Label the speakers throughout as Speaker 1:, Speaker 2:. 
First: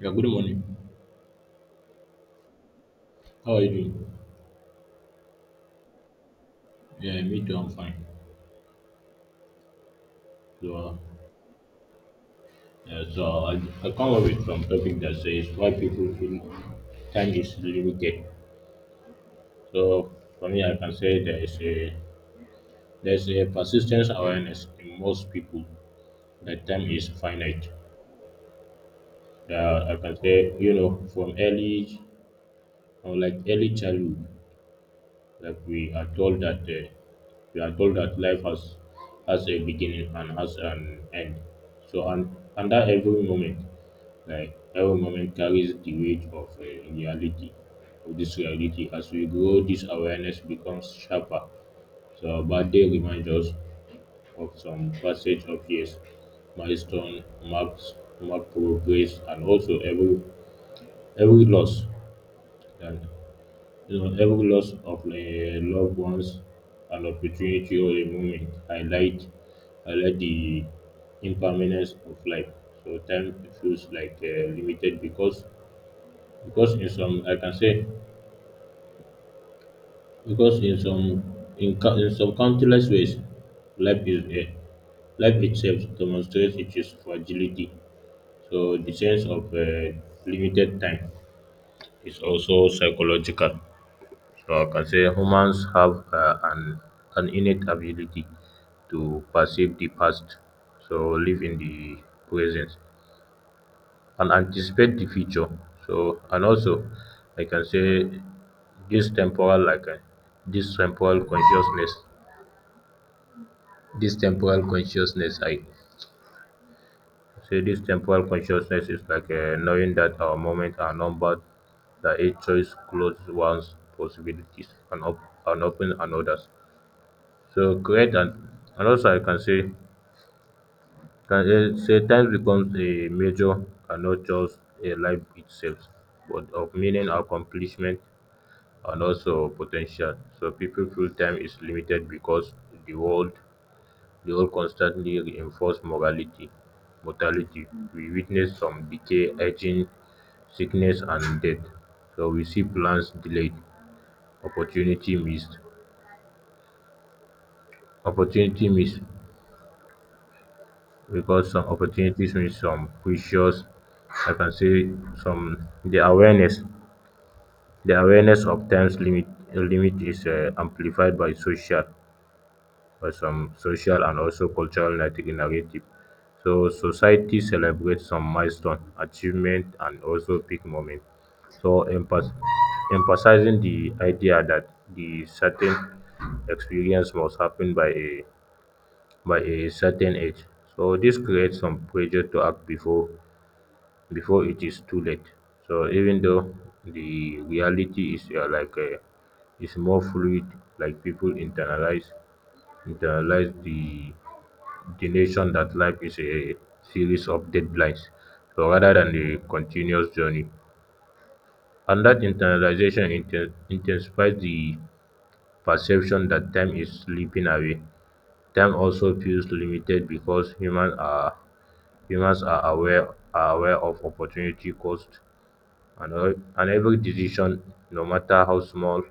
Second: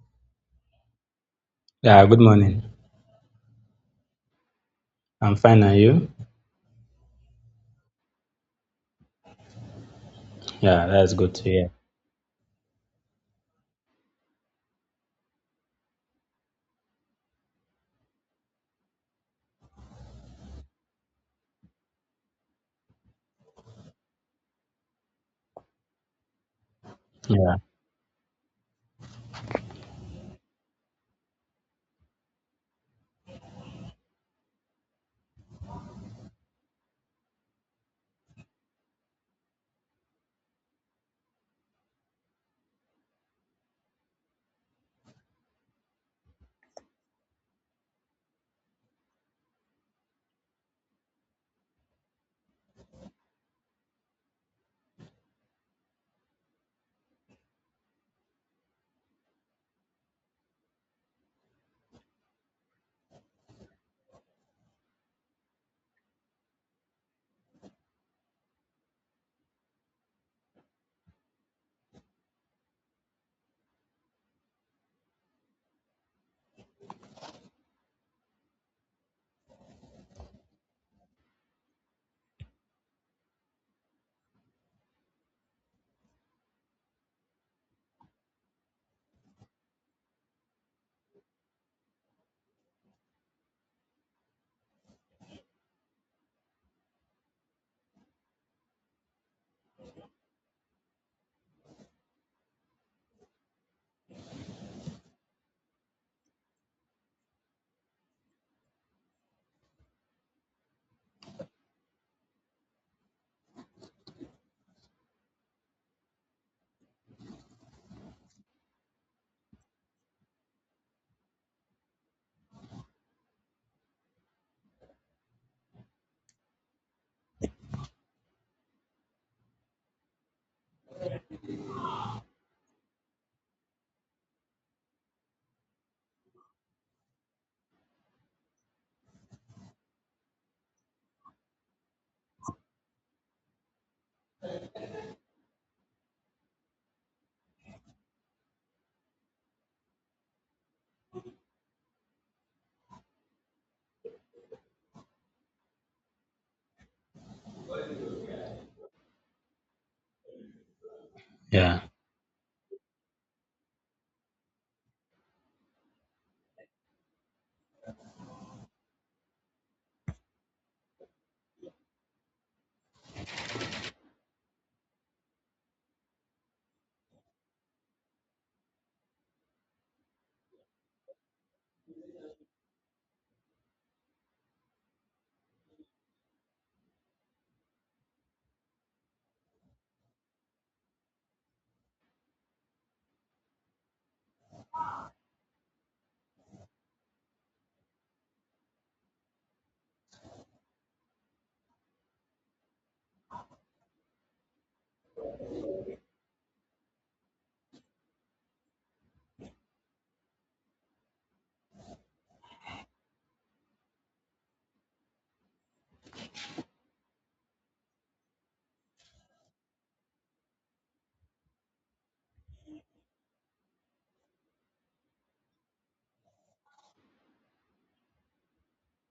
Speaker 1: Yeah, good morning.
Speaker 2: Yeah, good morning.
Speaker 1: How are you doing?
Speaker 2: I'm fine, and you?
Speaker 1: Yeah, me too, I'm fine.
Speaker 2: Yeah,
Speaker 1: So,
Speaker 2: that's good to hear.
Speaker 1: so I come up with some topic that says why people feel time is limited. So, for me, I can say there is a persistence awareness in most people that time is
Speaker 2: Yeah,
Speaker 1: finite. I can say, you know, from early or, like, early childhood, like we are told that life has a beginning and has an end. So, and under every moment. Like every moment carries the weight of this reality. As we grow, this awareness becomes sharper. So our birthday reminds us of some passage of years, milestone marks, mark progress, and also every loss, and you know every loss of loved ones, an opportunity or a moment highlight the impermanence of life. So time feels like limited Because in some, I can say, because in some, in some countless ways, life is a, life itself demonstrates its fragility. So the sense of limited time is also psychological. So I can say humans have an innate ability to perceive the past, so live in the present, and anticipate the future. So and also I can say this temporal like this temporal consciousness this temporal consciousness I say this temporal consciousness is like knowing that our moments are numbered, that each choice closes one's possibilities and and open another's. So create and also I can say Time becomes a major and not just a life itself, but of meaning accomplishment and also potential. So people feel time is limited because the world the world constantly reinforce mortality. We witness some decay, aging, sickness and death. So we see plans delayed, opportunity missed. Opportunity missed because some
Speaker 2: yeah,
Speaker 1: opportunities miss some precious. I can say some the awareness the awareness of time's limit is amplified by social or some social and also cultural narrative. So society celebrates some milestone, achievement, and also big moment. So emphasizing the idea that the certain experience must happen by a certain age. So this creates some pressure to act before it is too late. So even though the reality is is more fluid, like people internalize the notion that life is a series of deadlines, so rather than a continuous journey. And that intensifies the perception that time is slipping away. Time also feels limited because humans are aware of opportunity cost, and every decision, no matter how small,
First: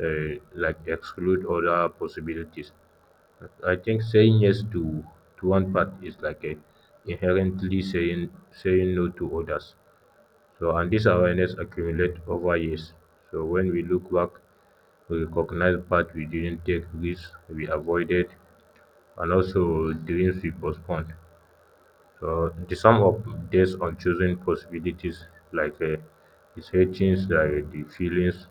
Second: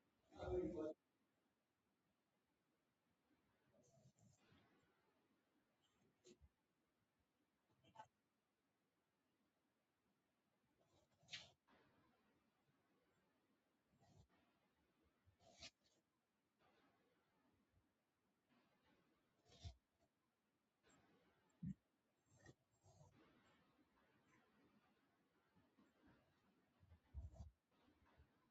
Speaker 1: uh, like exclude other possibilities. I think saying yes to one part is like a inherently saying no to others. So and this awareness accumulates over years. So when we look back, we recognize part we didn't take, risks we avoided, and also dreams we postponed. So the sum of days on choosing possibilities, like is hatching, like the feelings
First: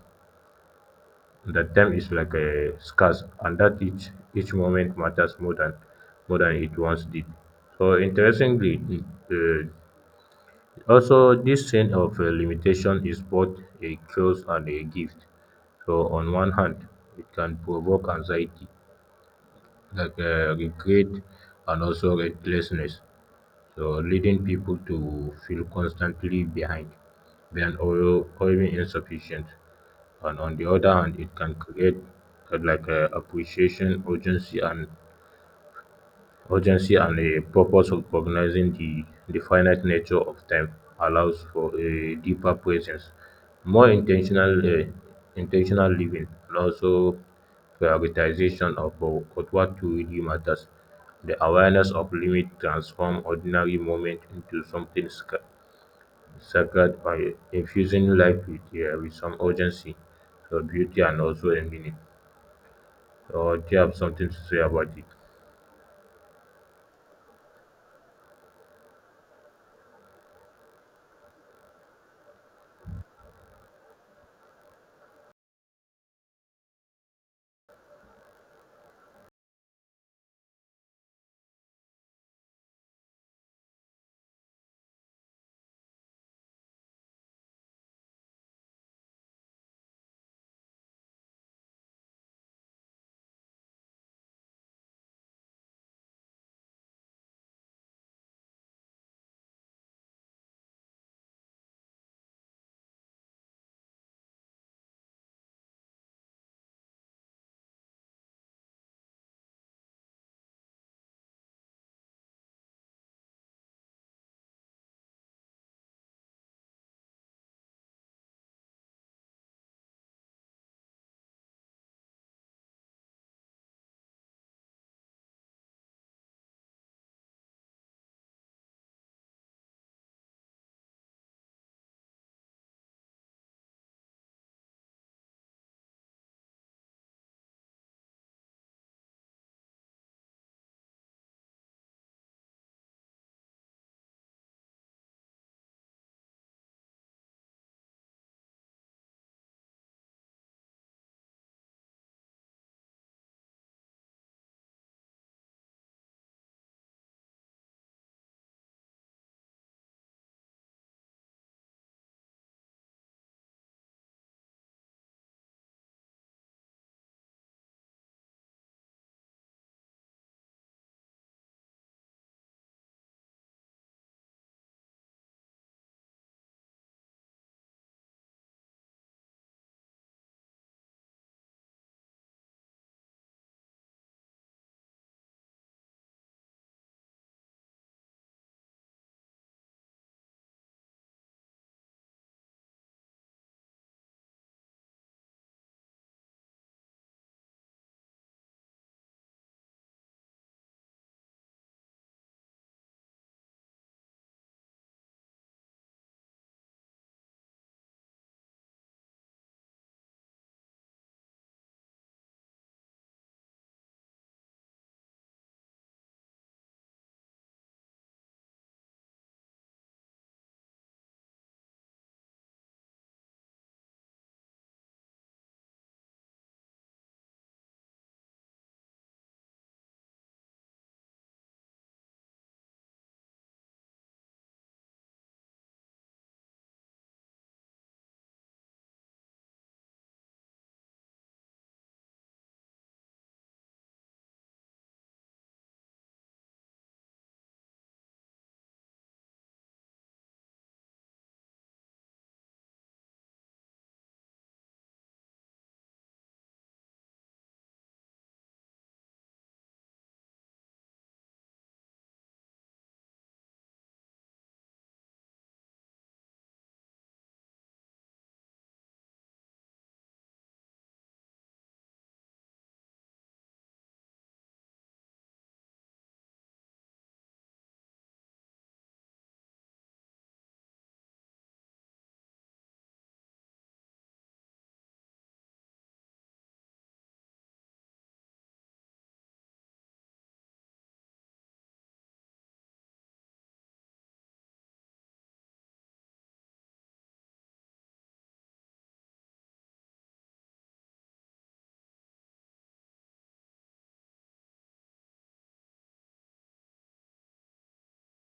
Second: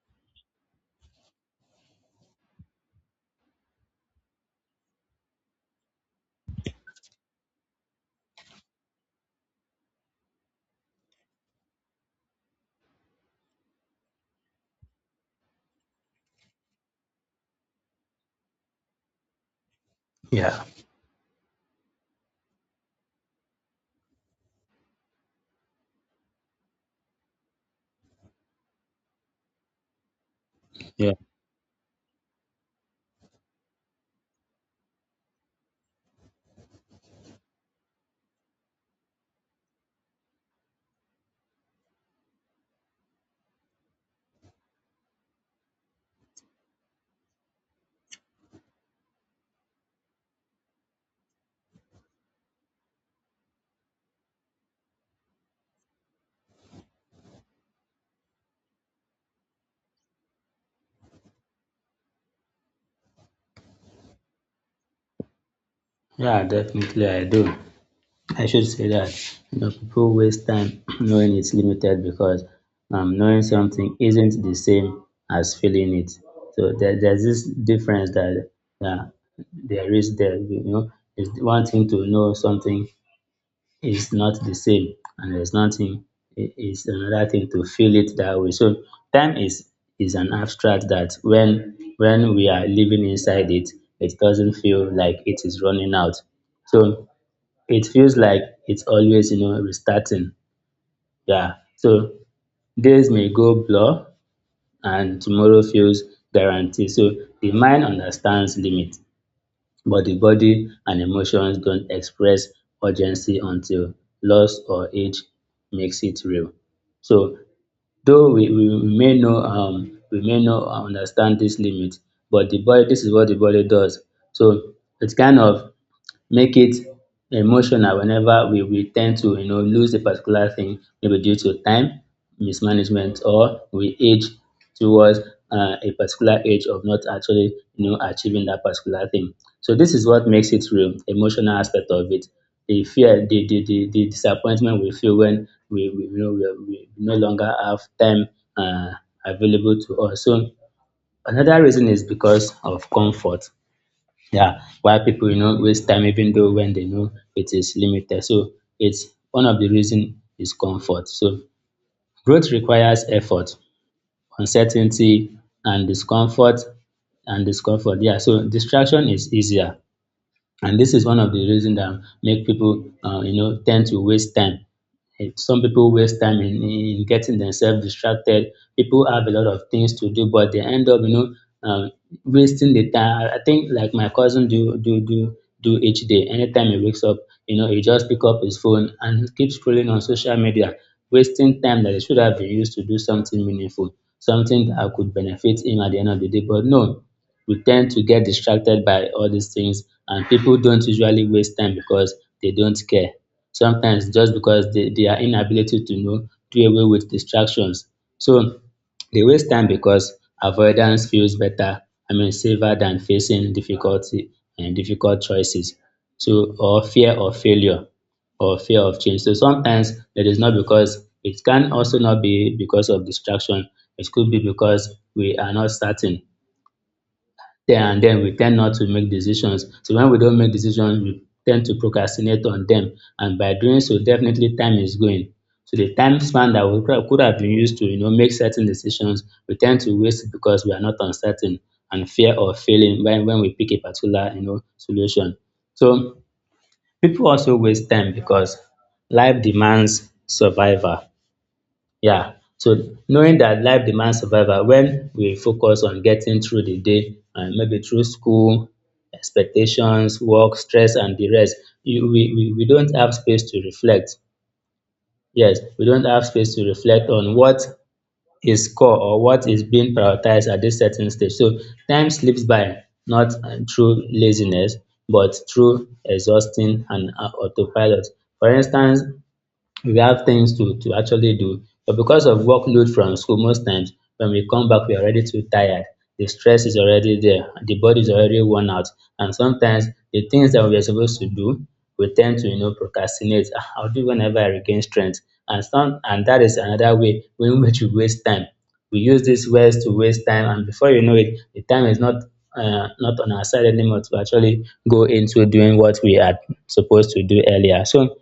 Speaker 1: that time is like a scarce and that each moment matters more than it once did. So interestingly, uh, also this sense of limitation is both a curse and a gift. So on one hand, it can provoke anxiety, like
Speaker 2: yeah,
Speaker 1: regret and also restlessness, so leading people to feel constantly behind or even insufficient. And on the other
Speaker 2: yeah,
Speaker 1: hand, it can create like a appreciation, urgency, and a purpose. Recognizing the finite nature of time allows for a deeper presence, more intentional, intentional living, and also prioritization of what truly matters. The awareness of limit transforms ordinary moment into something sacred by infusing life with some urgency, so beauty, and also a meaning. Or do you have something to say about it?
Speaker 2: yeah, definitely I do. I should say that you know, people waste time knowing it's limited because knowing something isn't the same as feeling it. So there's this difference that yeah, there is there. You know, it's one thing to know something is not the same and there's nothing it is another thing to feel it that way. So time is an abstract that when we are living inside it, it doesn't feel like it is running out. So it feels like it's always, you know, restarting. Yeah. So days may go blur and tomorrow feels guaranteed. So the mind understands limit. But the body and emotions don't express urgency until loss or age makes it real. So though we may know we may not understand this limit, but the body this is what the body does. So it's kind of make it emotional whenever we tend to you know lose a particular thing maybe due to time mismanagement or we age towards a particular age of not actually you know achieving that particular thing so this is what makes it real emotional aspect of it the fear the disappointment we feel when we you know we no longer have time uh, available to us so another reason is because of comfort yeah, why people you know waste time even though when they know it is limited. So it's one of the reason is comfort. So growth requires effort, uncertainty, and discomfort. Yeah, so distraction is easier. And this is one of the reasons that make people, you know, tend to waste time. Some people waste time in getting themselves distracted. People have a lot of things to do, but they end up, you know, wasting the time. I think like my cousin do each day. Anytime he wakes up, you know, he just pick up his phone and keeps scrolling on social media, wasting time that he should have been used to do something meaningful, something that could benefit him at the end of the day. But no, we tend to get distracted by all these things and people don't usually waste time because they don't care. Sometimes just because their inability to know do away with distractions. So they waste time because avoidance feels better, I mean safer than facing difficulty and difficult choices. So or fear of failure or fear of change. So sometimes it is not because it can also not be because of distraction. It could be because we are not certain there and then we tend not to make decisions. So when we don't make decisions, we tend to procrastinate on them. And by doing so, definitely time is going. So the time span that we could have been used to, you know, make certain decisions, we tend to waste it because we are not uncertain and fear of failing when we pick a particular, you know, solution. So people also waste time because life demands survival. Yeah. So knowing that life demands survival, when we focus on getting through the day, and maybe through school, expectations, work, stress, and the rest, we don't have space to reflect. Yes, we don't have space to reflect on what is core or what is being prioritized at this certain stage. So time slips by, not through laziness, but through exhausting and autopilot. For instance, we have things to actually do. But because of workload from school most times when we come back we are already too tired. The stress is already there, the body is already worn out and sometimes the things that we are supposed to do we tend to you know procrastinate. "Ah, I'll do whenever I regain strength" and that is another way in which we waste time. We use these words to waste time and before you know it the time is not not on our side anymore to actually go into doing what we are supposed to do earlier. So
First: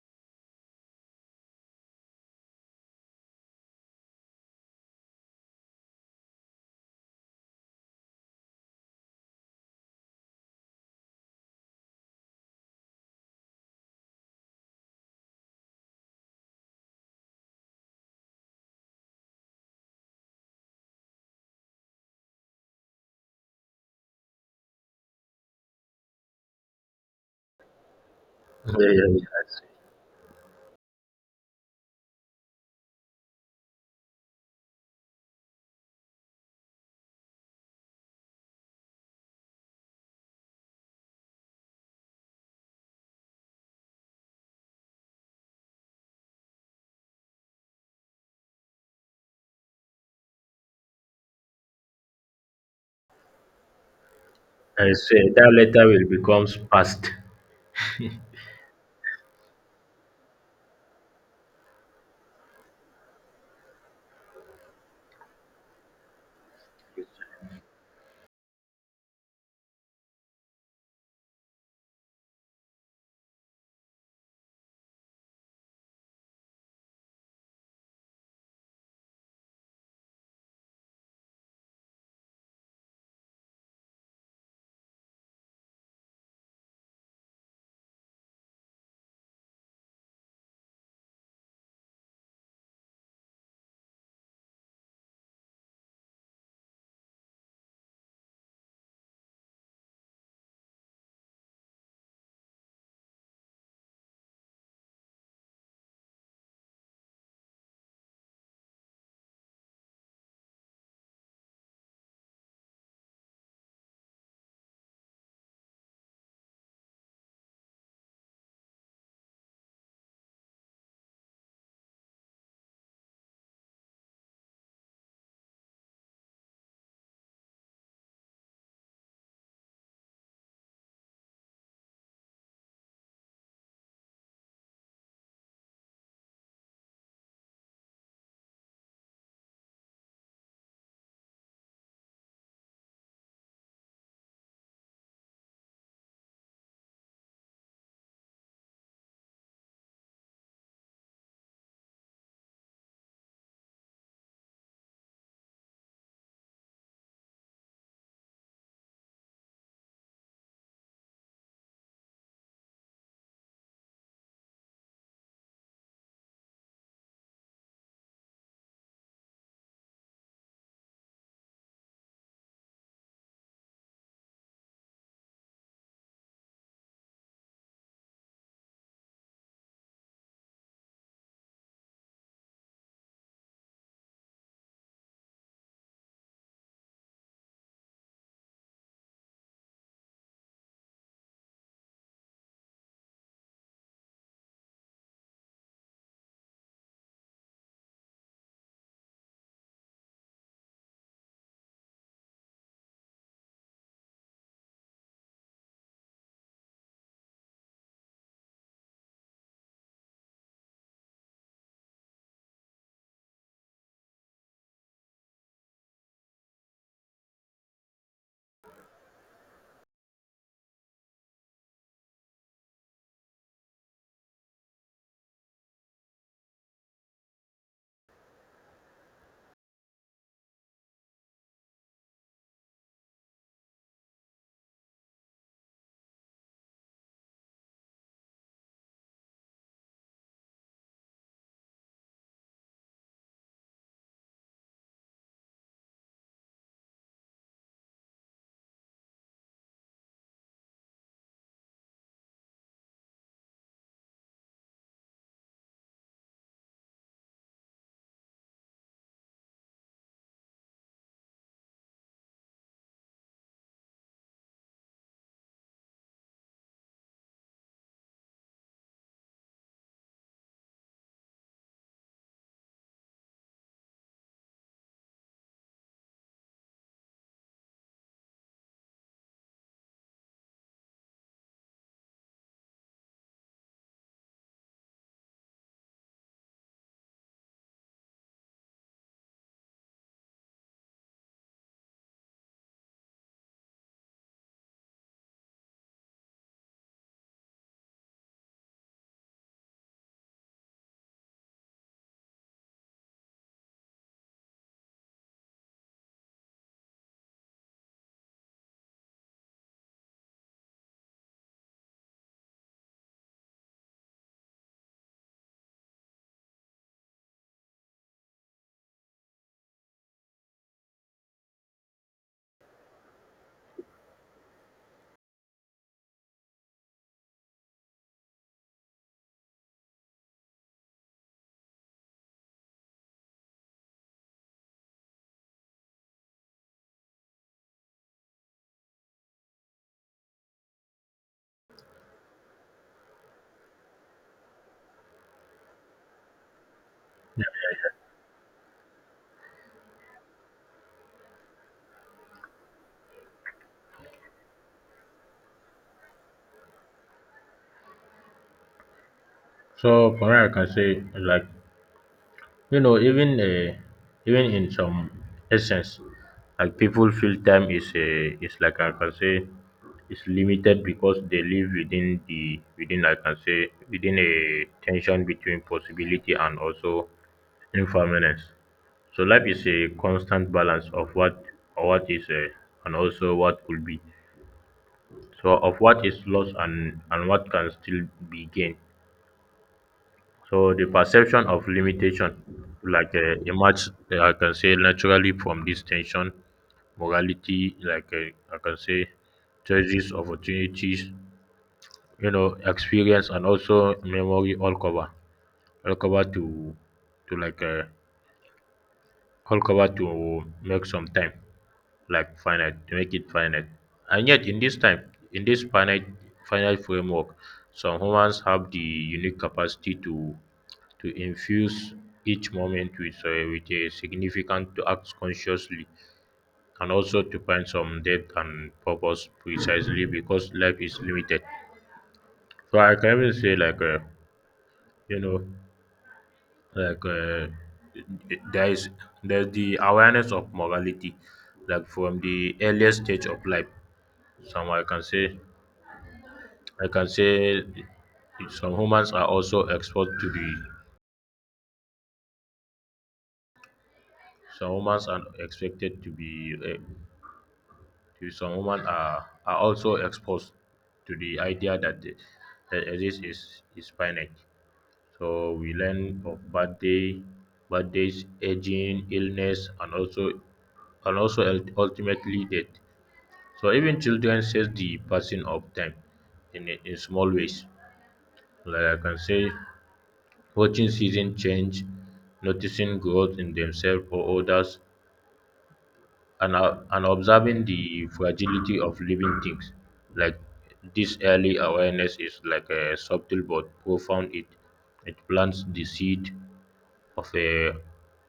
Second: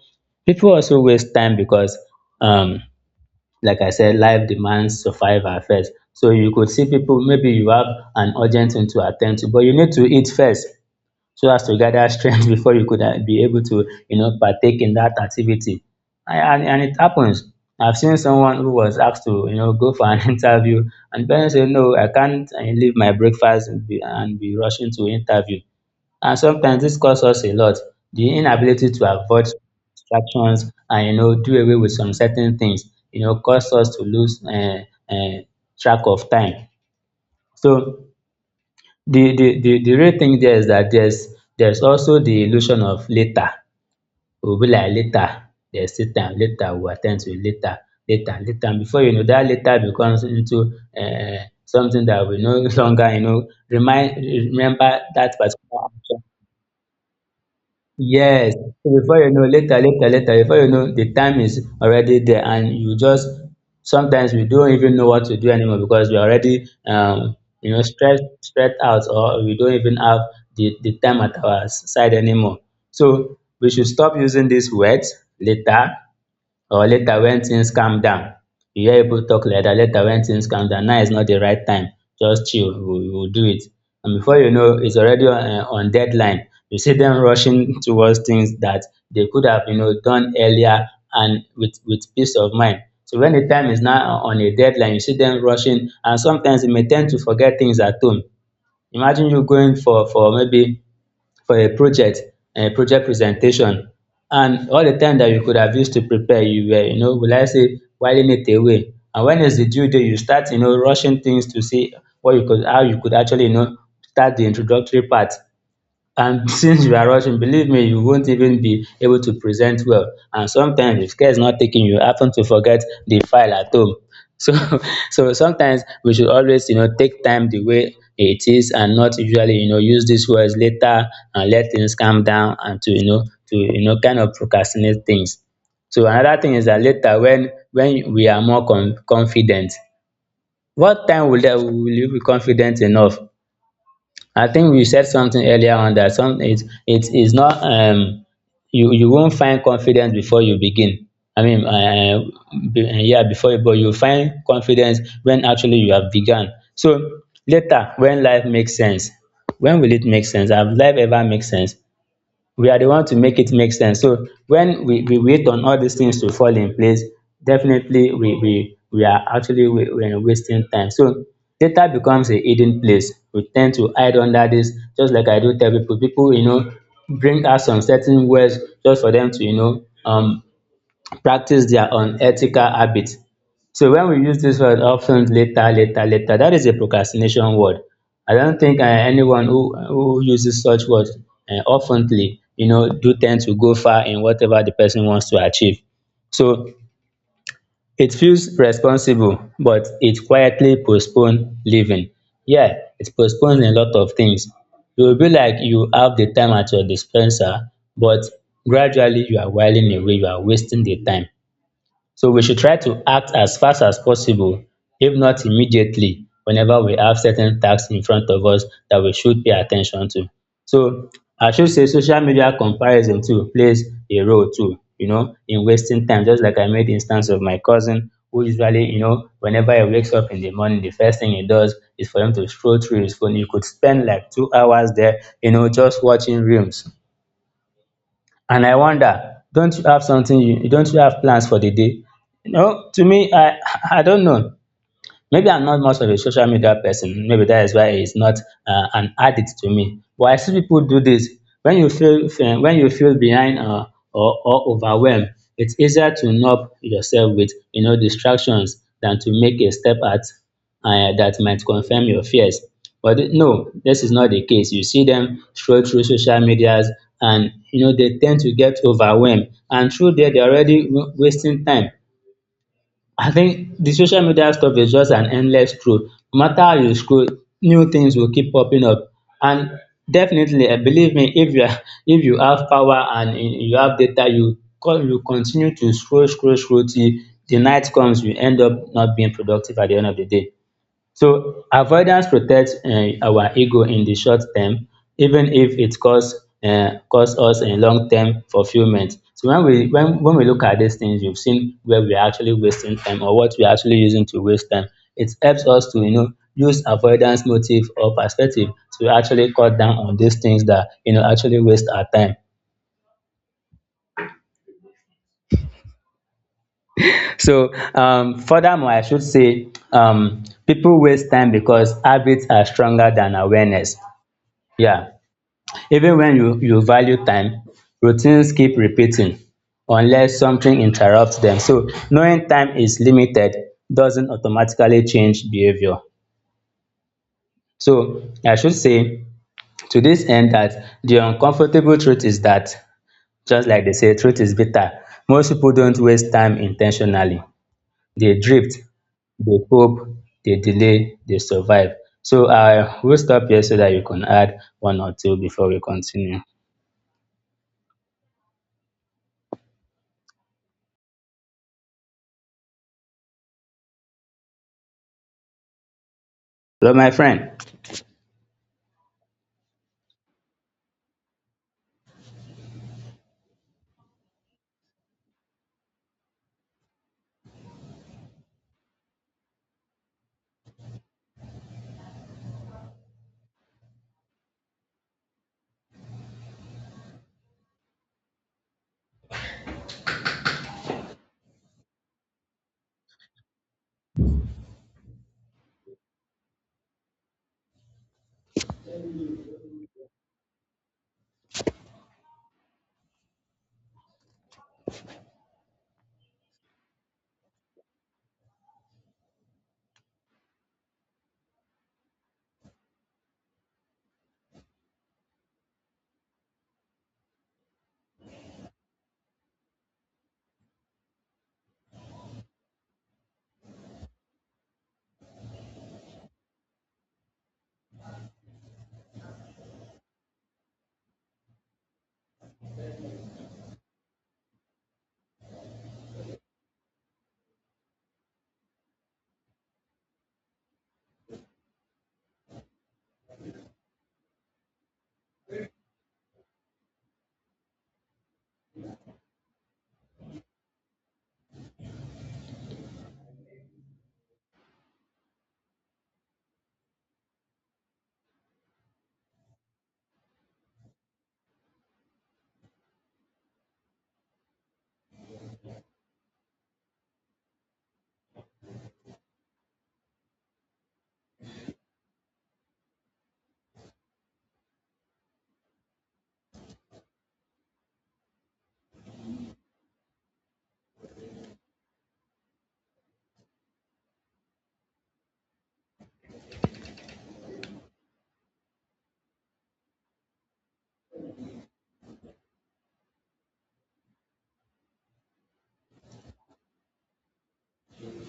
Speaker 2: people also waste time because um like I said life demands survival first so you could see people maybe you have an urgent thing to attend to but you need to eat first so as to gather strength before you could be able to you know partake in that activity and it happens I've seen someone who was asked to you know go for an interview and the person said no I can't leave my breakfast and and be rushing to interview and sometimes this costs us a lot. The inability to avoid distractions and you know do away with some certain things you know cause us to lose um track of time. So the real thing there is that there's also the illusion of later. We be like later there's still time, later we will at to it, later and before you know that later becomes into something that we no longer you know remind remember
Speaker 1: I say
Speaker 2: that
Speaker 1: that
Speaker 2: particular
Speaker 1: letter will
Speaker 2: action.
Speaker 1: become past.
Speaker 2: Yes, so before you know, later, before you know, the time is already there, and you just sometimes we don't even know what to do anymore because we're already, you know, stressed out, or we don't even have the time at our side anymore. So we should stop using these words later, or later wen tins calm down you hear pipu talk like dat later wen tins calm down now is not the right time just chill we will do it and before you know it's already on deadline you see dem rushing towards things that they could have you know done earlier and with peace of mind so when the time is now on a deadline you see dem rushing and sometimes you may tend to forget things at home imagine you going for maybe for a project, project presentation and all the time that you could have used to prepare you were you know will I say whiling it away and when is the due date you start you know rushing things to see what you could how you could actually you know start the introductory part. And since you are rushing, believe me, you won't even be able to present well. And sometimes, if care is not taken, you happen to forget the file at home. So, so sometimes we should always, you know, take time the way it is, and not usually, you know, use these words later and let things calm down and to, you know, kind of procrastinate things. So another thing is that later, when we are more confident, what time will that will you be confident enough? I think we said something earlier on that some it it is not you you won't find confidence before you begin. I mean, yeah, but you find confidence when actually you have begun. So later, when life makes sense, when will it make sense? Have life ever make sense? We are the one to make it make sense. So when we wait on all these things to fall in place, definitely we are wasting time. So data becomes a hidden place. We tend to hide under this, just like I do tell people. People, you know, bring out some certain words just for them to, you know, practice their unethical habit. So when we use this word often later, that is a procrastination word. I don't think anyone who uses such words oftenly, you know, do tend to go far in whatever the person wants to achieve. So it feels responsible, but it quietly postpones living. Yeah, it postpones a lot of things. It will be like you have the time at your dispenser, but gradually you are whiling away, you are wasting the time. So we should try to act as fast as possible, if not immediately, whenever we have certain tasks in front of us that we should pay attention to. So I should say social media comparison too plays a role too, you know, in wasting time. Just like I made instance of my cousin, who usually, you know, whenever he wakes up in the morning, the first thing he does is for him to scroll through his phone. He could spend like 2 hours there, you know, just watching reels. And I wonder, don't you have something you don't you have plans for the day? No, to me, I don't know. Maybe I'm not much of a social media person. Maybe that is why it's not an addict to me. But I see people do this. When you feel when you feel behind, or overwhelmed, it's easier to numb yourself with distractions than to make a step at that might confirm your fears. But no, this is not the case. You see them scroll through social medias, and you know they tend to get overwhelmed, and through there they're already wasting time. I think the social media stuff is just an endless scroll. No matter how you scroll, new things will keep popping up. And definitely, believe me, if you are, if you have power and you have data, you continue to scroll, scroll, scroll till the night comes. You end up not being productive at the end of the day. So avoidance protects our ego in the short term, even if it costs us in long term fulfillment. So when we look at these things, you've seen where we are actually wasting time or what we are actually using to waste time. It helps us to use avoidance motive or perspective to actually cut down on these things that you know actually waste our time. So furthermore, I should say people waste time because habits are stronger than awareness. Yeah. Even when you value time, routines keep repeating unless something interrupts them. So knowing time is limited doesn't automatically change behavior. So I should say, to this end, that the uncomfortable truth is that, just like they say, truth is bitter. Most people don't waste time intentionally. They drift, they cope, they delay, they survive. So I will stop here so that you can add one or two before we continue.
Speaker 1: So for me, I can say like, you know, even even in some essence, like
Speaker 2: Hello, my
Speaker 1: people feel
Speaker 2: friend.
Speaker 1: time is a is like I can say is limited because they live within the within I can say within a tension between possibility and also impermanence. So life is a constant balance of what or what is and also what could be, so of what is lost and what can still be gained. So the perception of limitation, like emerge, I can say naturally from this tension, morality, like, I can say choices, opportunities, you know, experience, and also memory all cover to, to like uh, all cover to make some time, like finite to make it finite. And yet in this time, in this finite framework, some humans have the unique capacity to infuse each moment with a significant, to act consciously and also to find some depth and purpose precisely because life is limited. So I can even say like, you know, like, there is, there's the awareness of morality like from the earliest stage of life. Some I can say I can say some humans are also exposed to be some humans are expected to be eh, to Some humans are also exposed to the idea that exist is finite. So we learn of birthdays, aging, illness, and also ultimately death. So even children sense the passing of time in small ways. Like I can say, watching seasons change, noticing growth in themselves or others, and observing the fragility of living things. Like this early awareness is like a subtle but profound. It plants the seed of a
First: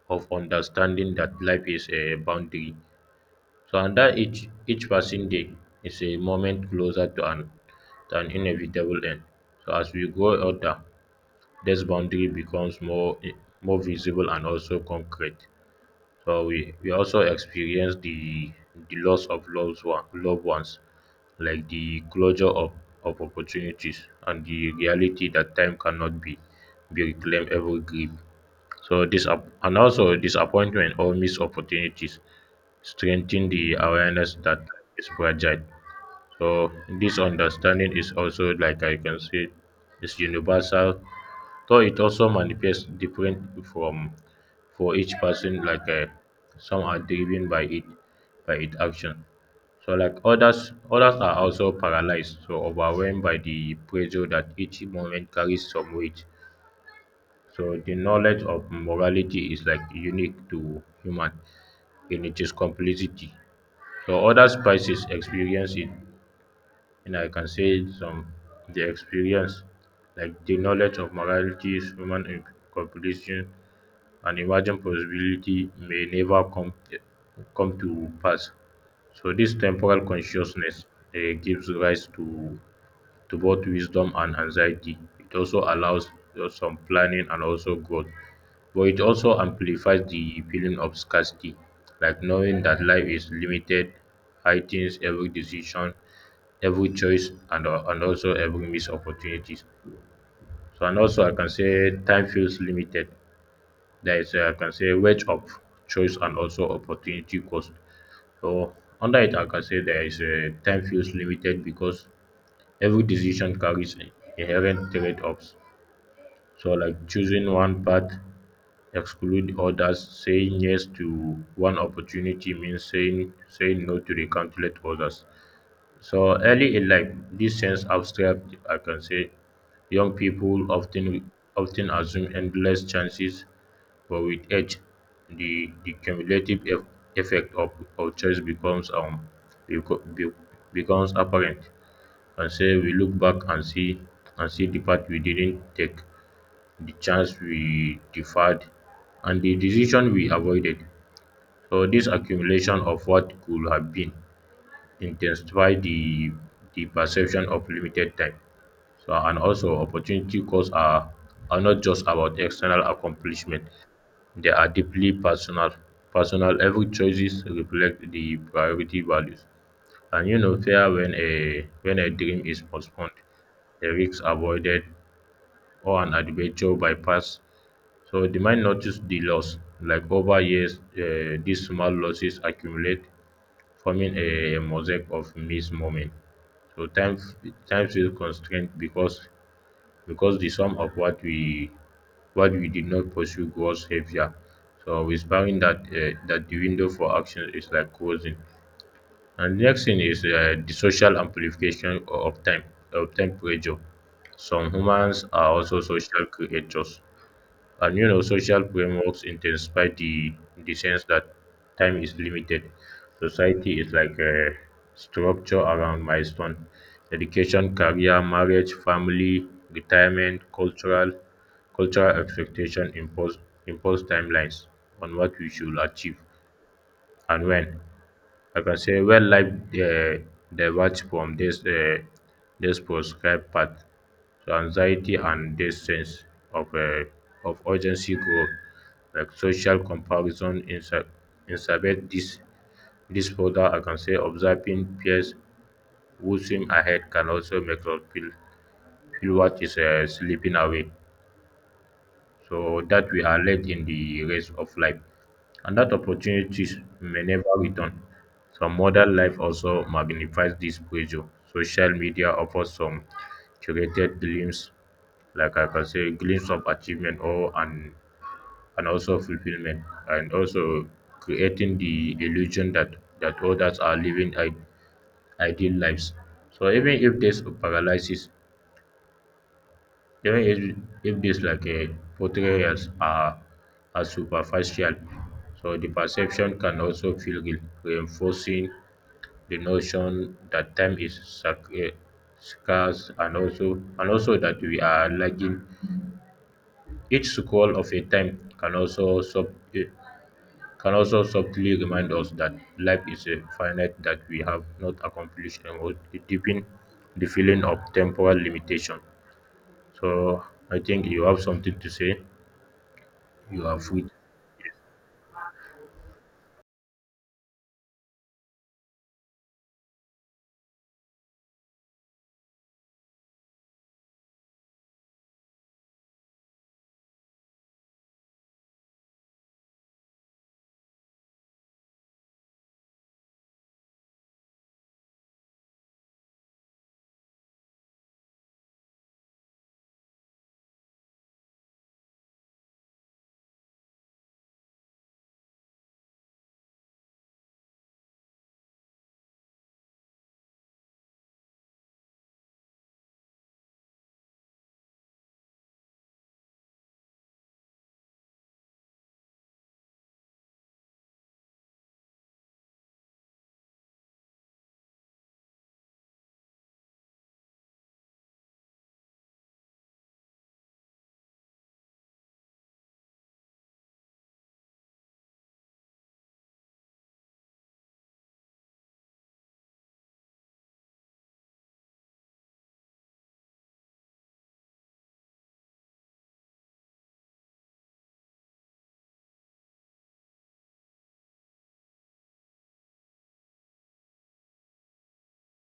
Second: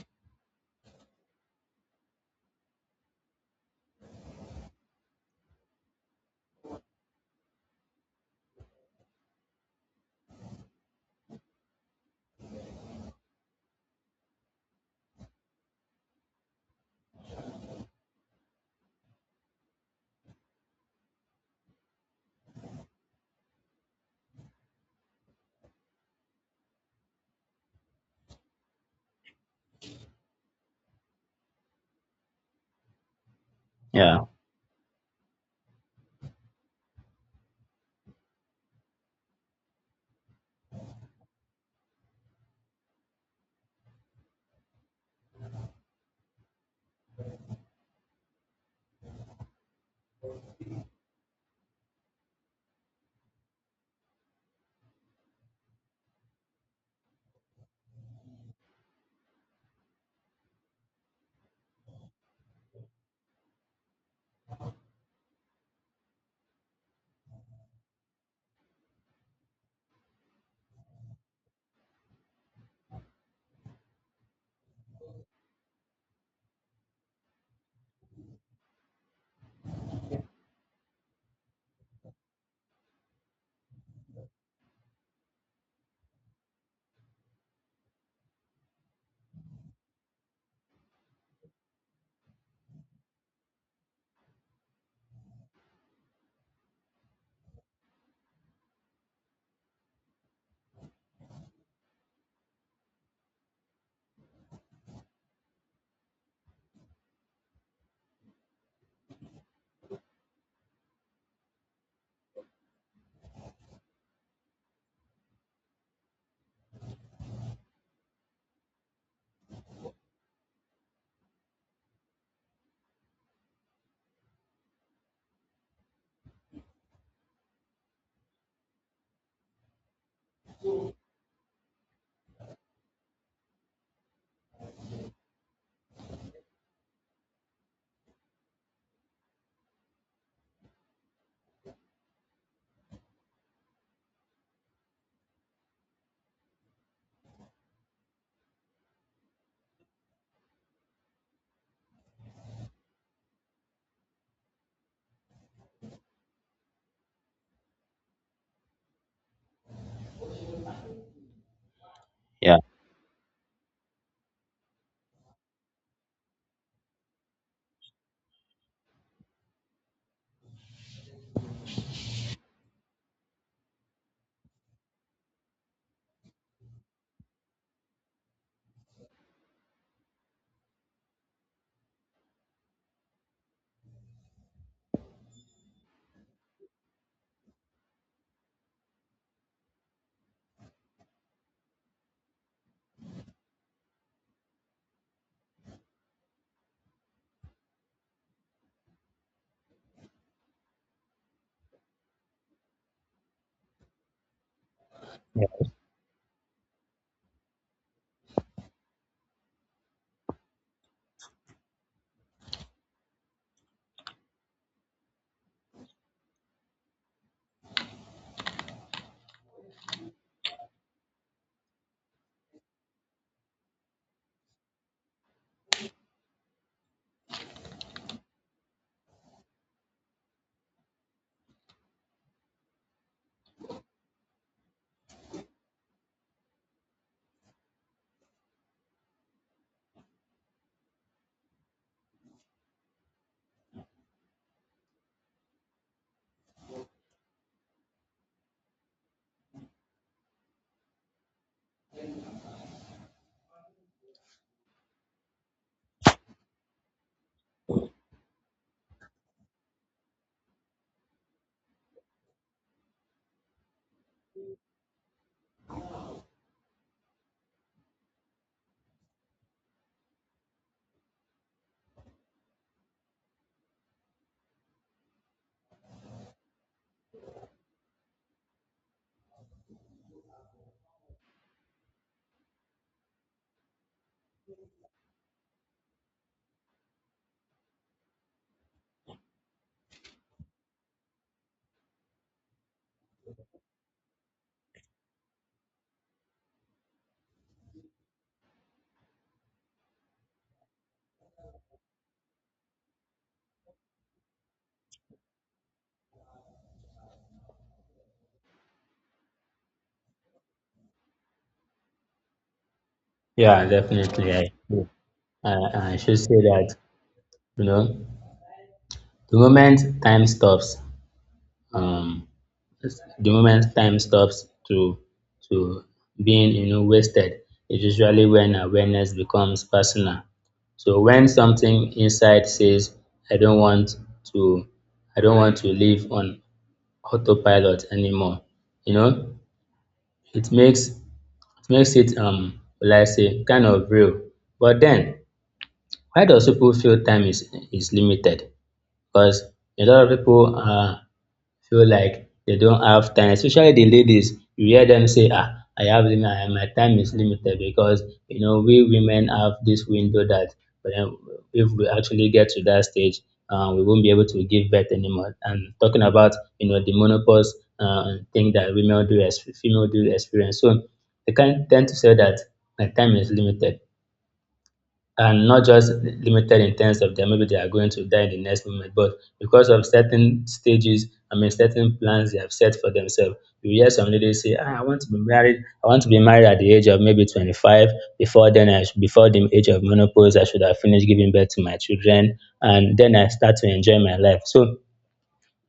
Speaker 1: of understanding that life is a boundary. So and that each passing day is a moment closer to an inevitable end. So as we grow older, this boundary becomes more more visible and also concrete. So we also experience the loss of loved one, loved ones, like the closure of opportunities and the reality that time cannot be reclaimed every grief. So this and also disappointment or missed opportunities strengthen the
Speaker 2: Yeah,
Speaker 1: awareness that is fragile. So this understanding is also, like I can say, is universal. So it also manifests different from for each person, like, some are driven by it by its action. So like others are also paralyzed, so overwhelmed by the pressure that each moment carries some weight. So the knowledge of morality is like unique to human in its complexity. So other spices experience it, and I can say some the experience, like the knowledge of morality is human in completion, an imagined possibility may never come to pass. So this temporal consciousness, gives rise to both wisdom and anxiety. It also allows some planning and also growth, but it also amplifies the feeling of scarcity, like knowing that life is limited heightens every decision, every choice, and also every missed opportunities. So, and also I can say time feels limited, there is I can say, wedge of choice and also opportunity cost. So under it, I can say there is a time feels limited because every decision carries inherent trade-offs. So like choosing one path, exclude others, saying yes to one opportunity means saying no to the countless others. So early in life, this sense abstract, I can say, young people often assume endless chances, but with age, the cumulative effect of choice beco- be- becomes apparent. And say we look back and see the path we didn't take, the chance we deferred, and the decision we avoided. So this accumulation of what could have been intensify the perception of limited time. So and also opportunity costs are not just about
Speaker 2: yeah.
Speaker 1: external accomplishment. They are deeply personal. Personal every choices reflect the priority values. And you know fear when a dream is postponed, the risks avoided or an adventure bypassed. So the mind notice the loss. Like over years, these small losses accumulate, forming a mosaic of missed moments. So time feels constrained because the sum of what we did not pursue grows heavier. So whispering that, that the window for action is like closing. And the next thing is, the social amplification of time pressure. Some humans
Speaker 2: Yeah,
Speaker 1: are also social creatures. And you know, social frameworks intensify the sense that time is limited. Society is like a structure around milestone, education, career, marriage, family, retirement, cultural expectation impose timelines on what we should achieve and when. I can say wildlife, uh, diverge from this prescribed path. So anxiety and this sense of, of urgency grow, like social comparison exacerbate this further. I can say observing peers who swim ahead can also make us feel what is slipping away, so that we are led in the race of life and that opportunities may never return. Some modern life also magnifies this pressure. Social media offers some curated glimpse, like I can say, glimpse of achievement or and also fulfillment, and also creating the illusion that others are living ideal lives. So even if this paralyzes. Even if this like a portrayals are superficial, so the perception can also feel guilt, reinforcing the notion that time is scarce and also that we are lagging. Each scroll of a time can also eh, can also subtly remind us that life is a finite that we have not accomplished and would deepen the feeling of temporal limitation. So I think you have something to say.
Speaker 2: yeah,
Speaker 1: You avoid.
Speaker 2: definitely. I should say that, you know, the moment time stops, um, the moment time stops to to being, you know, wasted is usually when awareness becomes personal. So when something inside says, I don't want to, I don't want to live on autopilot anymore, you know, it makes it will I say, kind of real. But then, why does people feel time is limited? Because a lot of people feel like they don't have time, especially the ladies. You hear them say, "Ah, I have my time is limited," because you know we women have this window that, um, if we actually get to that stage, we won't be able to give birth anymore. And talking about you know the menopause thing that women do as female do experience. So they can tend to say that my time is limited, and not just limited in terms of them. Maybe they are going to die in the next moment, but because of certain stages, I mean, certain plans they have set for themselves. You hear some ladies say, ah, I want to be married. I want to be married at the age of maybe 25. Before then, I should, before the age of menopause, I should have finished giving birth to my children. And then I start to enjoy my life. So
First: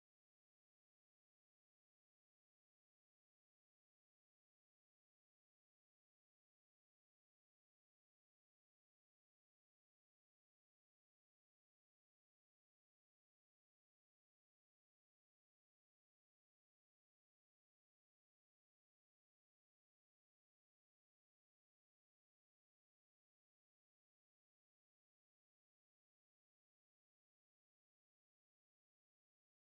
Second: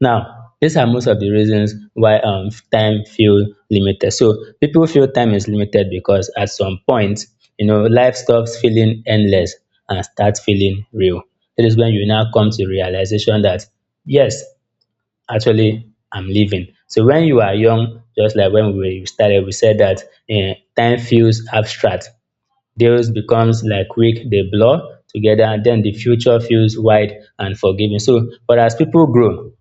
Speaker 2: now, these are most of the reasons why, time feel limited. So people feel time is limited because at some point, you know, life stops feeling endless and starts feeling real. That is when you now come to realization that yes, actually, I'm living. So when you are young, just like when we started, we said that, time feels abstract. Days becomes like week, they blur together, and then the future feels wide and forgiving. So, but as people grow,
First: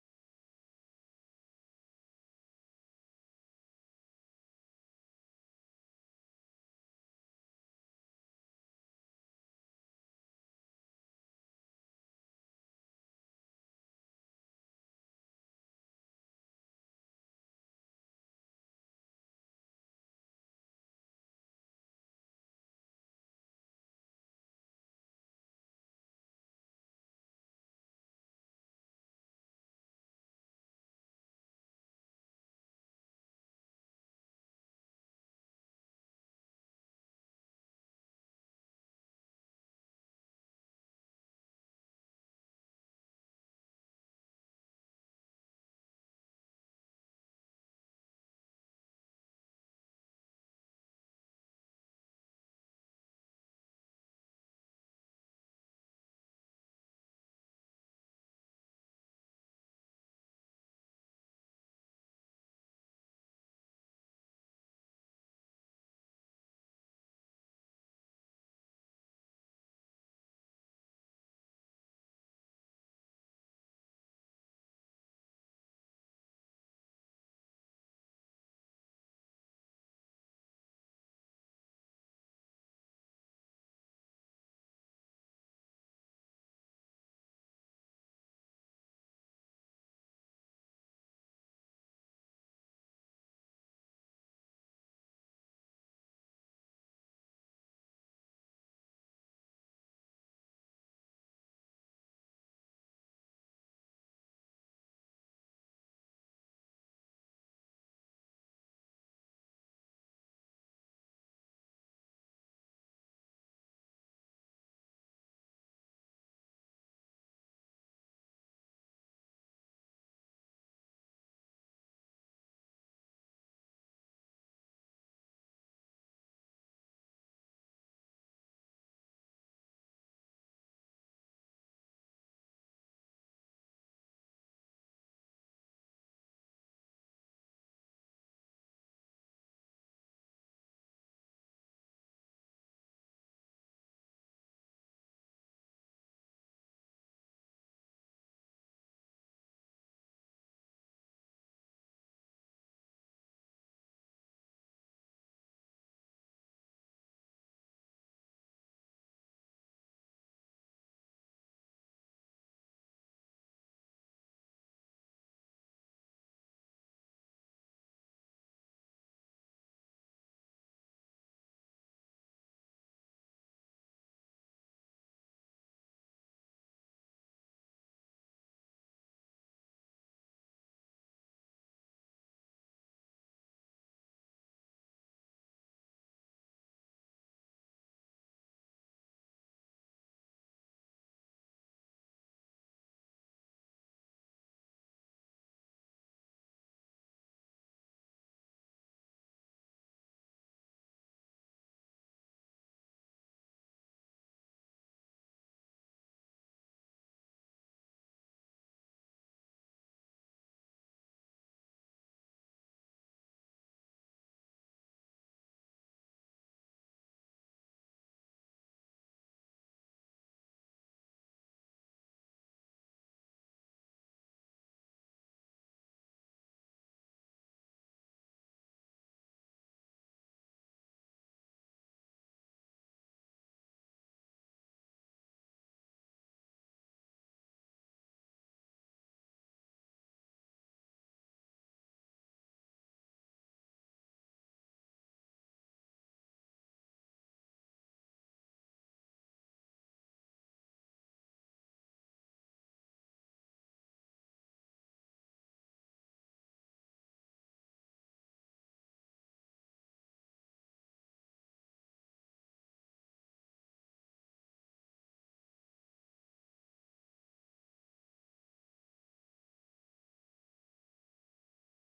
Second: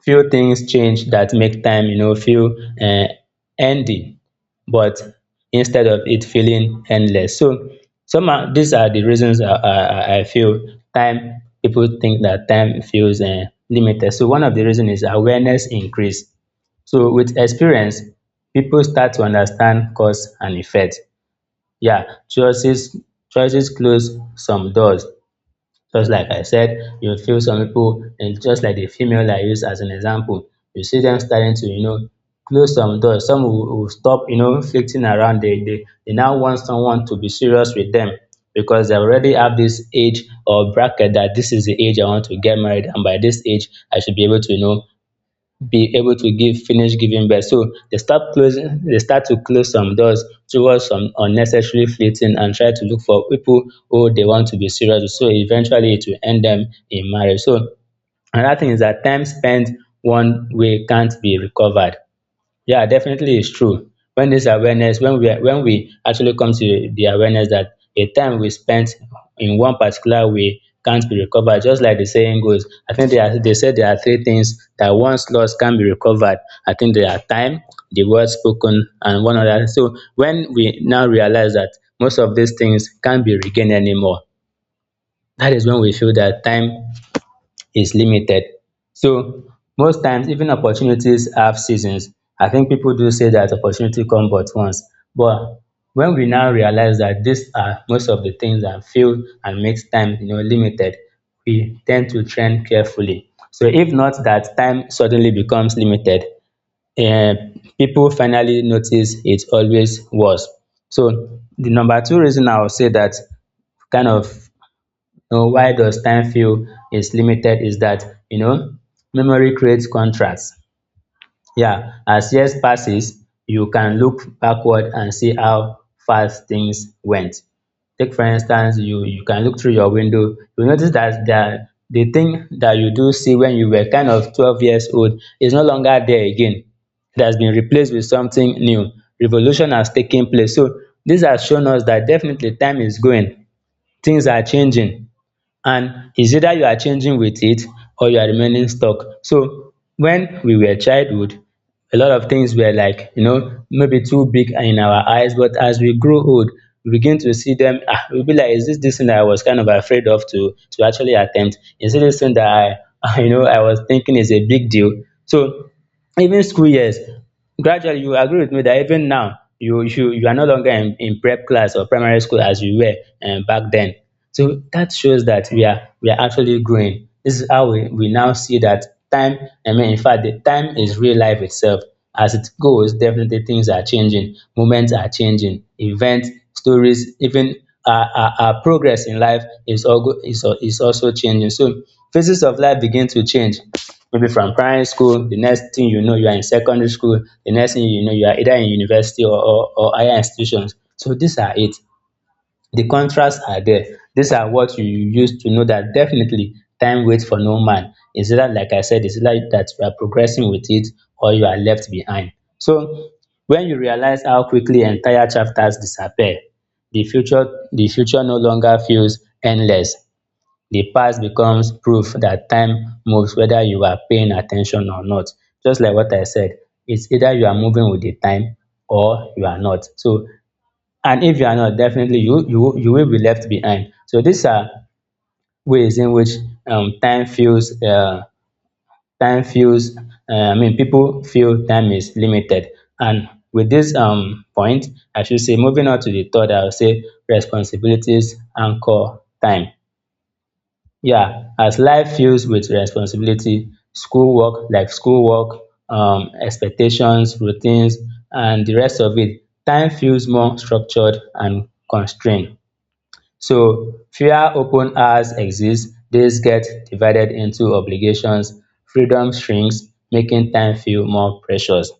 Speaker 2: few things change that make time you know feel, uh, ending, but instead of it feeling endless. So these are the reasons I feel time people think that time feels, limited. So one of the reasons is awareness increase. So with experience, people start to understand cause and effect. Yeah. choices Choices close some doors. Just like I said, you would feel some people, and just like the female I use as an example, you see them starting to, you know, close some doors. Some will, stop, you know, flitting around. They now want someone to be serious with them because they already have this age or bracket that this is the age I want to get married, and by this age, I should be able to, you know, be able to give finish giving birth. So they start to close some doors towards some unnecessary flirting and try to look for people who they want to be serious with. So eventually it will end them in marriage. So another thing is that time spent one way can't be recovered. Yeah, definitely it's true. When this awareness, when we actually come to the awareness that a time we spent in one particular way can't be recovered, just like the saying goes. I think they are, they said there are three things that once lost can be recovered. I think they are time, the word spoken, and one other. So when we now realize that most of these things can't be regained anymore, that is when we feel that time is limited. So most times, even opportunities have seasons. I think people do say that opportunity come but once. But when we now realize that these are most of the things that feel and makes time you know limited, we tend to trend carefully. So if not that time suddenly becomes limited, eh, people finally notice it always was. So the number two reason I would say that kind of now, why does time feel is limited is that, you know, memory creates contrasts. Yeah, as years passes, you can look backward and see how fast things went. Take for instance, you can look through your window, you notice that the thing that you do see when you were kind of 12 years old is no longer there again. It has been replaced with something new. Revolution has taken place. So this has shown us that definitely time is going, things are changing, and it's either you are changing with it or you are remaining stuck. So when we were childhood, a lot of things were like you know maybe too big in our eyes, but as we grow old, we begin to see them. Ah, we'll be like, is this this thing that I was kind of afraid of to actually attempt, is it this thing that I you know I was thinking is a big deal. So even school years, gradually, you agree with me that even now you you are no longer in prep class or primary school as you were, back then. So that shows that we are actually growing. This is how we now see that time, I mean in fact the time is real life itself. As it goes, definitely, things are changing, moments are changing, events, stories, even our progress in life is, all go, is, al- is also changing. So phases of life begin to change. Maybe from primary school, the next thing you know you are in secondary school, the next thing you know you are either in university or, or higher institutions. So these are it. The contrasts are there. These are what you use to know that definitely time waits for no man. Is that like I said, it's like that you are progressing with it or you are left behind. So when you realize how quickly entire chapters disappear, the future the future no longer feels endless. The past becomes proof that time moves whether you are paying attention or not. Just like what I said, it's either you are moving with the time or you are not. So, and if you are not, definitely you you will be left behind. So these are ways in which, um, time feels uh, time feels. I mean, people feel time is limited. And with this point, I should say, moving on to the third, I will say responsibilities anchor time. Yeah, as life fills with responsibility, schoolwork, expectations, routines, and the rest of it, time feels more structured and constrained. So fewer open hours exist, days get divided into obligations, freedom shrinks, making time feel more precious.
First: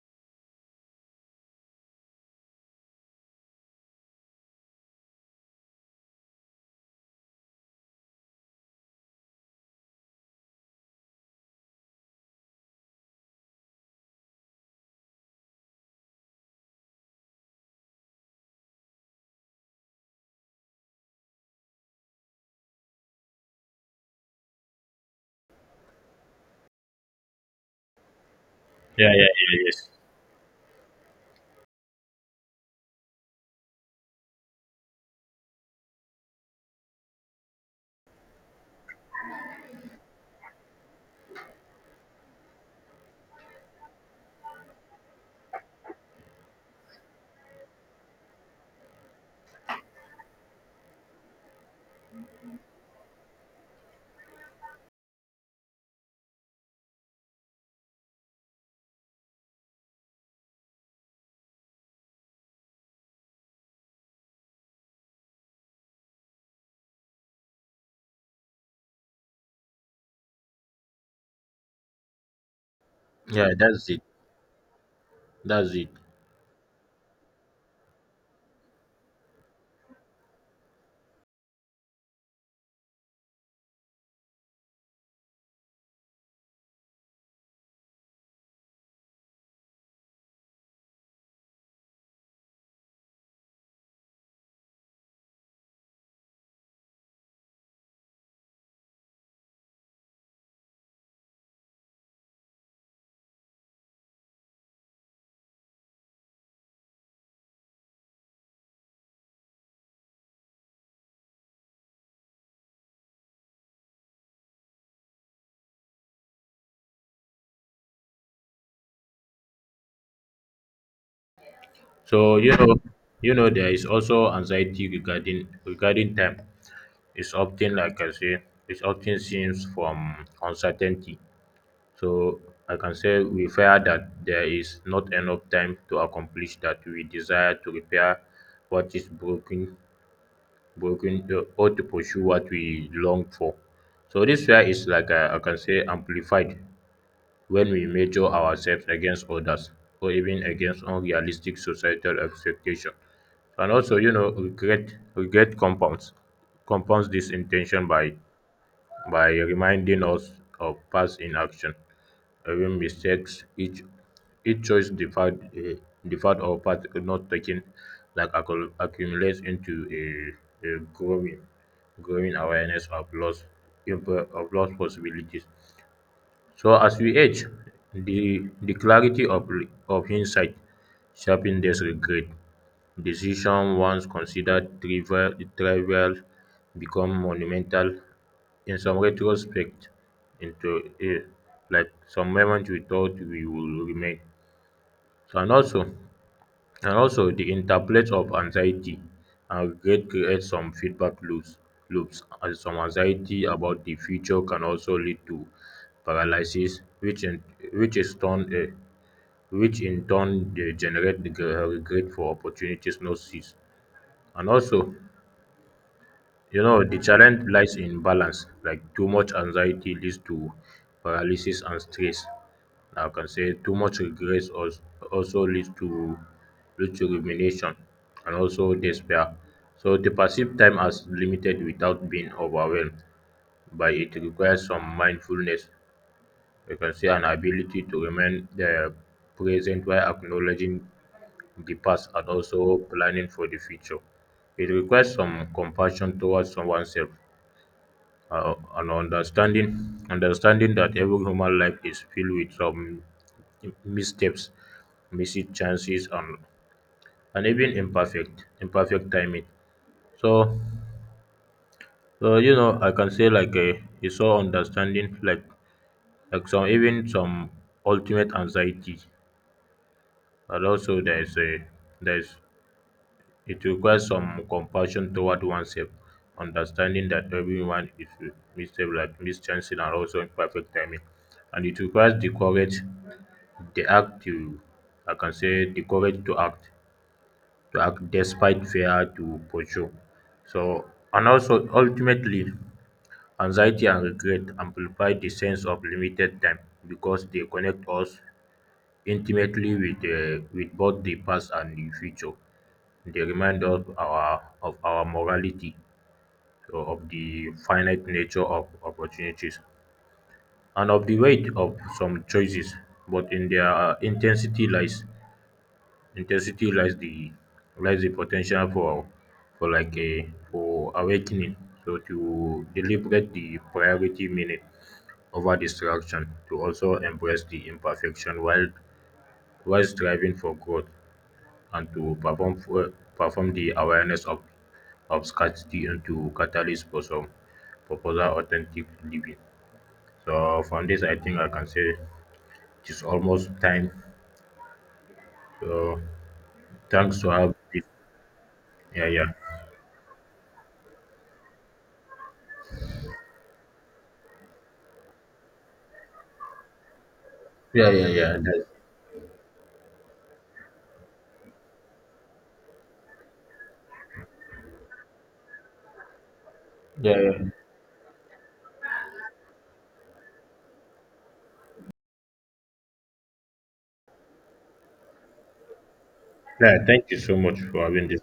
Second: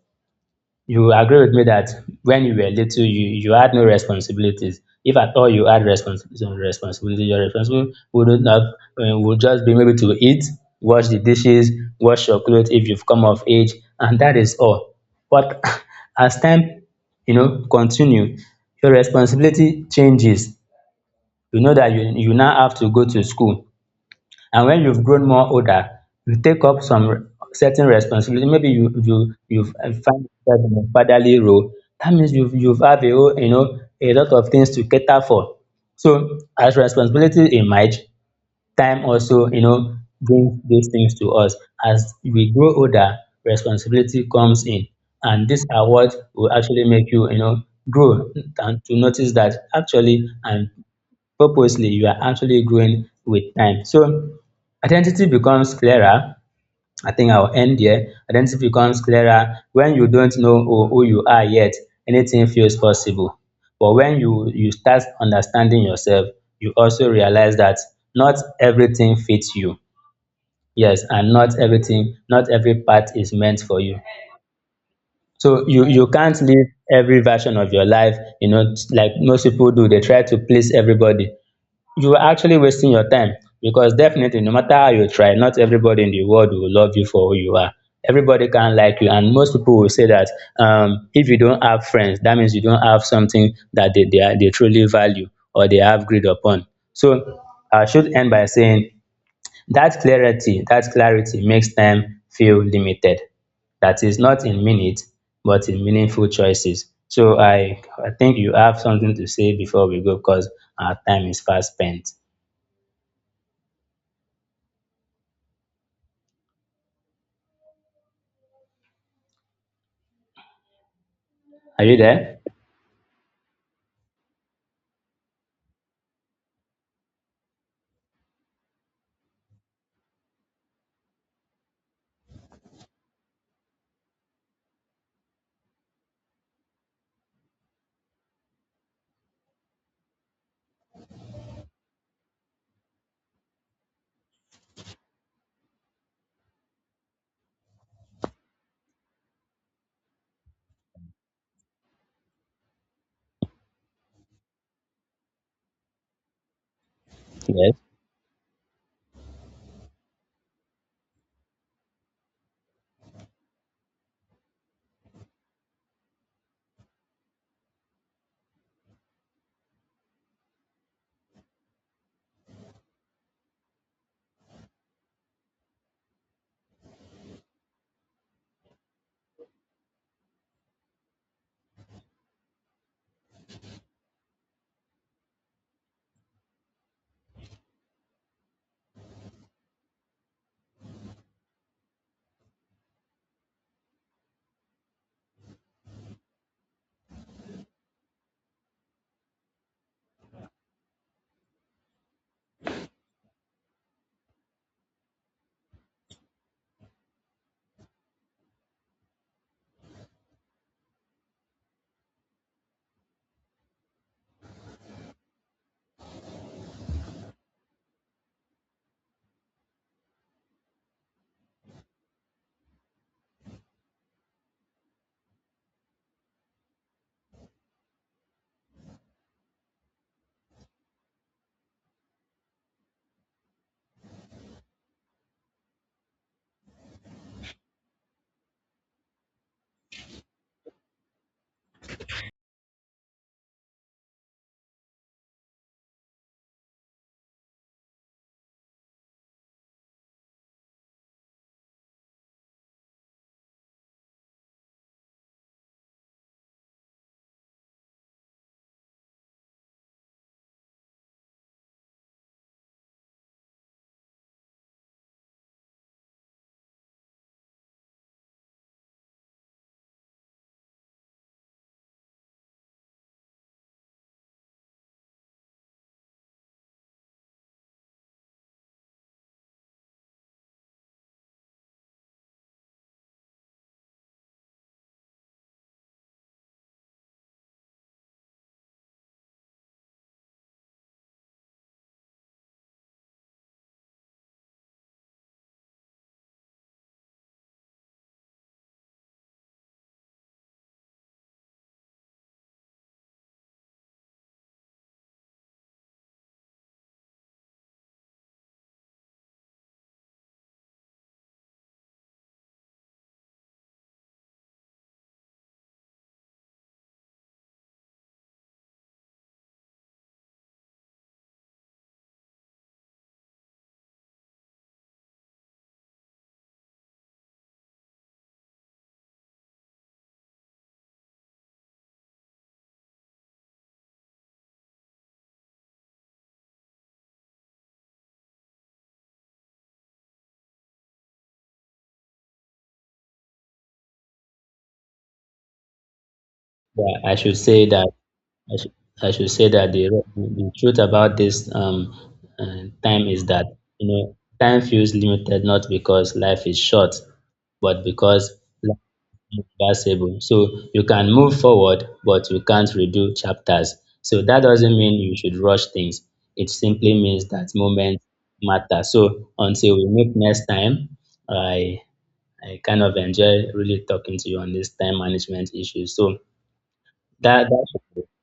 Speaker 2: You agree with me that when you were little, you had no responsibilities. If at all you had some responsibility, your responsibility wouldn't, would just be maybe to eat, wash the dishes, wash your clothes if you've come of age, and that is all. But as time, you know, continue, your responsibility changes. You know that you now have to go to school. And when you've grown more older, you take up some certain responsibility. Maybe you
Speaker 1: Yeah, yeah,
Speaker 2: you
Speaker 1: yeah,
Speaker 2: you've
Speaker 1: yes.
Speaker 2: uh, find yourself in a fatherly role. That means you've have a whole you know a lot of things to cater for. So as responsibility emerge, time also you know brings these things to us. As we grow older, responsibility comes in, and these are what will actually make you you know grow, and to notice that actually I'm purposely, you are actually growing with time. So identity becomes clearer. I think I'll end here. Identity becomes clearer when you don't know who you are yet, anything feels possible. But when you start understanding yourself, you also realize that not everything fits you. Yes, and not every part is
Speaker 1: Yeah,
Speaker 2: meant for
Speaker 1: that's
Speaker 2: you.
Speaker 1: it.
Speaker 2: So
Speaker 1: That's
Speaker 2: you
Speaker 1: it.
Speaker 2: can't live every version of your life, you know. Like most people do, they try to please everybody. You are actually wasting your time, because definitely no matter how you try, not everybody in the world will love you for who you are. Everybody can't like you. And most people will say that, if you don't have friends, that means you don't have something that they truly value or they have greed upon. So I should end by saying that clarity makes time feel limited, that is not in minutes but in meaningful choices. So I think you have something to say before we go, because our time is fast spent. Are you
Speaker 1: So
Speaker 2: there?
Speaker 1: you know, you know, there is also anxiety regarding time. It's often like I say, it's often seems from uncertainty. So I can say we fear that there is not enough time to accomplish that we desire to repair what is broken, or to pursue what we long for. So this fear is like I can say amplified when we measure ourselves against others or even against unrealistic societal expectations. And also, you know, regret compounds this
Speaker 2: Yes.
Speaker 1: intention by reminding us of past inaction, even mistakes. Each choice deferred or path not taken like accumulates into a growing awareness of loss of lost possibilities. So as we age, the clarity of, of insight sharpens this regret. Decision once considered trivial become monumental. In some retrospect, into a, like some moment we thought we will remain. So and also, the interplay of anxiety and regret creates some feedback loops. Loops and some anxiety about the future can also lead to paralysis, which is turn uh, which in turn they generate the regret for opportunities not seized. And also, you know, the challenge lies in balance. Like too much anxiety leads to paralysis and stress. I can say too much regret also leads to leads to rumination and also despair. So to perceive time as limited without being overwhelmed by it requires some mindfulness. You can say an ability to remain present while acknowledging the past and also planning for the future. It requires some compassion towards oneself and understanding that every human life is filled with some missteps, missed chances, and even imperfect timing. So, so, I can say like it's so understanding, like some even some ultimate anxiety, and also there is a there is. It requires some compassion toward oneself, understanding that everyone is mistakes like mischances and also imperfect timing. And it requires the courage, the act to, I can say, the courage to act despite fear to pursue. So, and also ultimately, anxiety and regret amplify the sense of limited time because they connect us intimately with both the past and the future. They remind us our of our morality, so of the finite nature of opportunities, and of the weight of some choices. But in their intensity lies the potential for like a for awakening. So to deliberate the priority meaning over distraction, to also embrace the imperfection while striving for growth, and to perform the awareness of scarcity into catalyst for some for further authentic living. So from this, I think I can say it is almost time. So
Speaker 2: Yeah, I
Speaker 1: thanks to
Speaker 2: should
Speaker 1: have
Speaker 2: say
Speaker 1: this.
Speaker 2: that I should,
Speaker 1: Yeah,
Speaker 2: I
Speaker 1: yeah,
Speaker 2: should say that the truth about this, time is that you know time feels limited not because life is short, but
Speaker 1: yeah, yeah, yeah,
Speaker 2: because
Speaker 1: that's...
Speaker 2: life is irreversible. So you can move forward, but you can't redo chapters. So that doesn't mean you should rush things. It simply
Speaker 1: Yeah,
Speaker 2: means
Speaker 1: yeah.
Speaker 2: that moments matter. So until we meet next time, I I kind of enjoy really talking to you on this time management issue. So
Speaker 1: Yeah, thank you so much for
Speaker 2: that
Speaker 1: having this.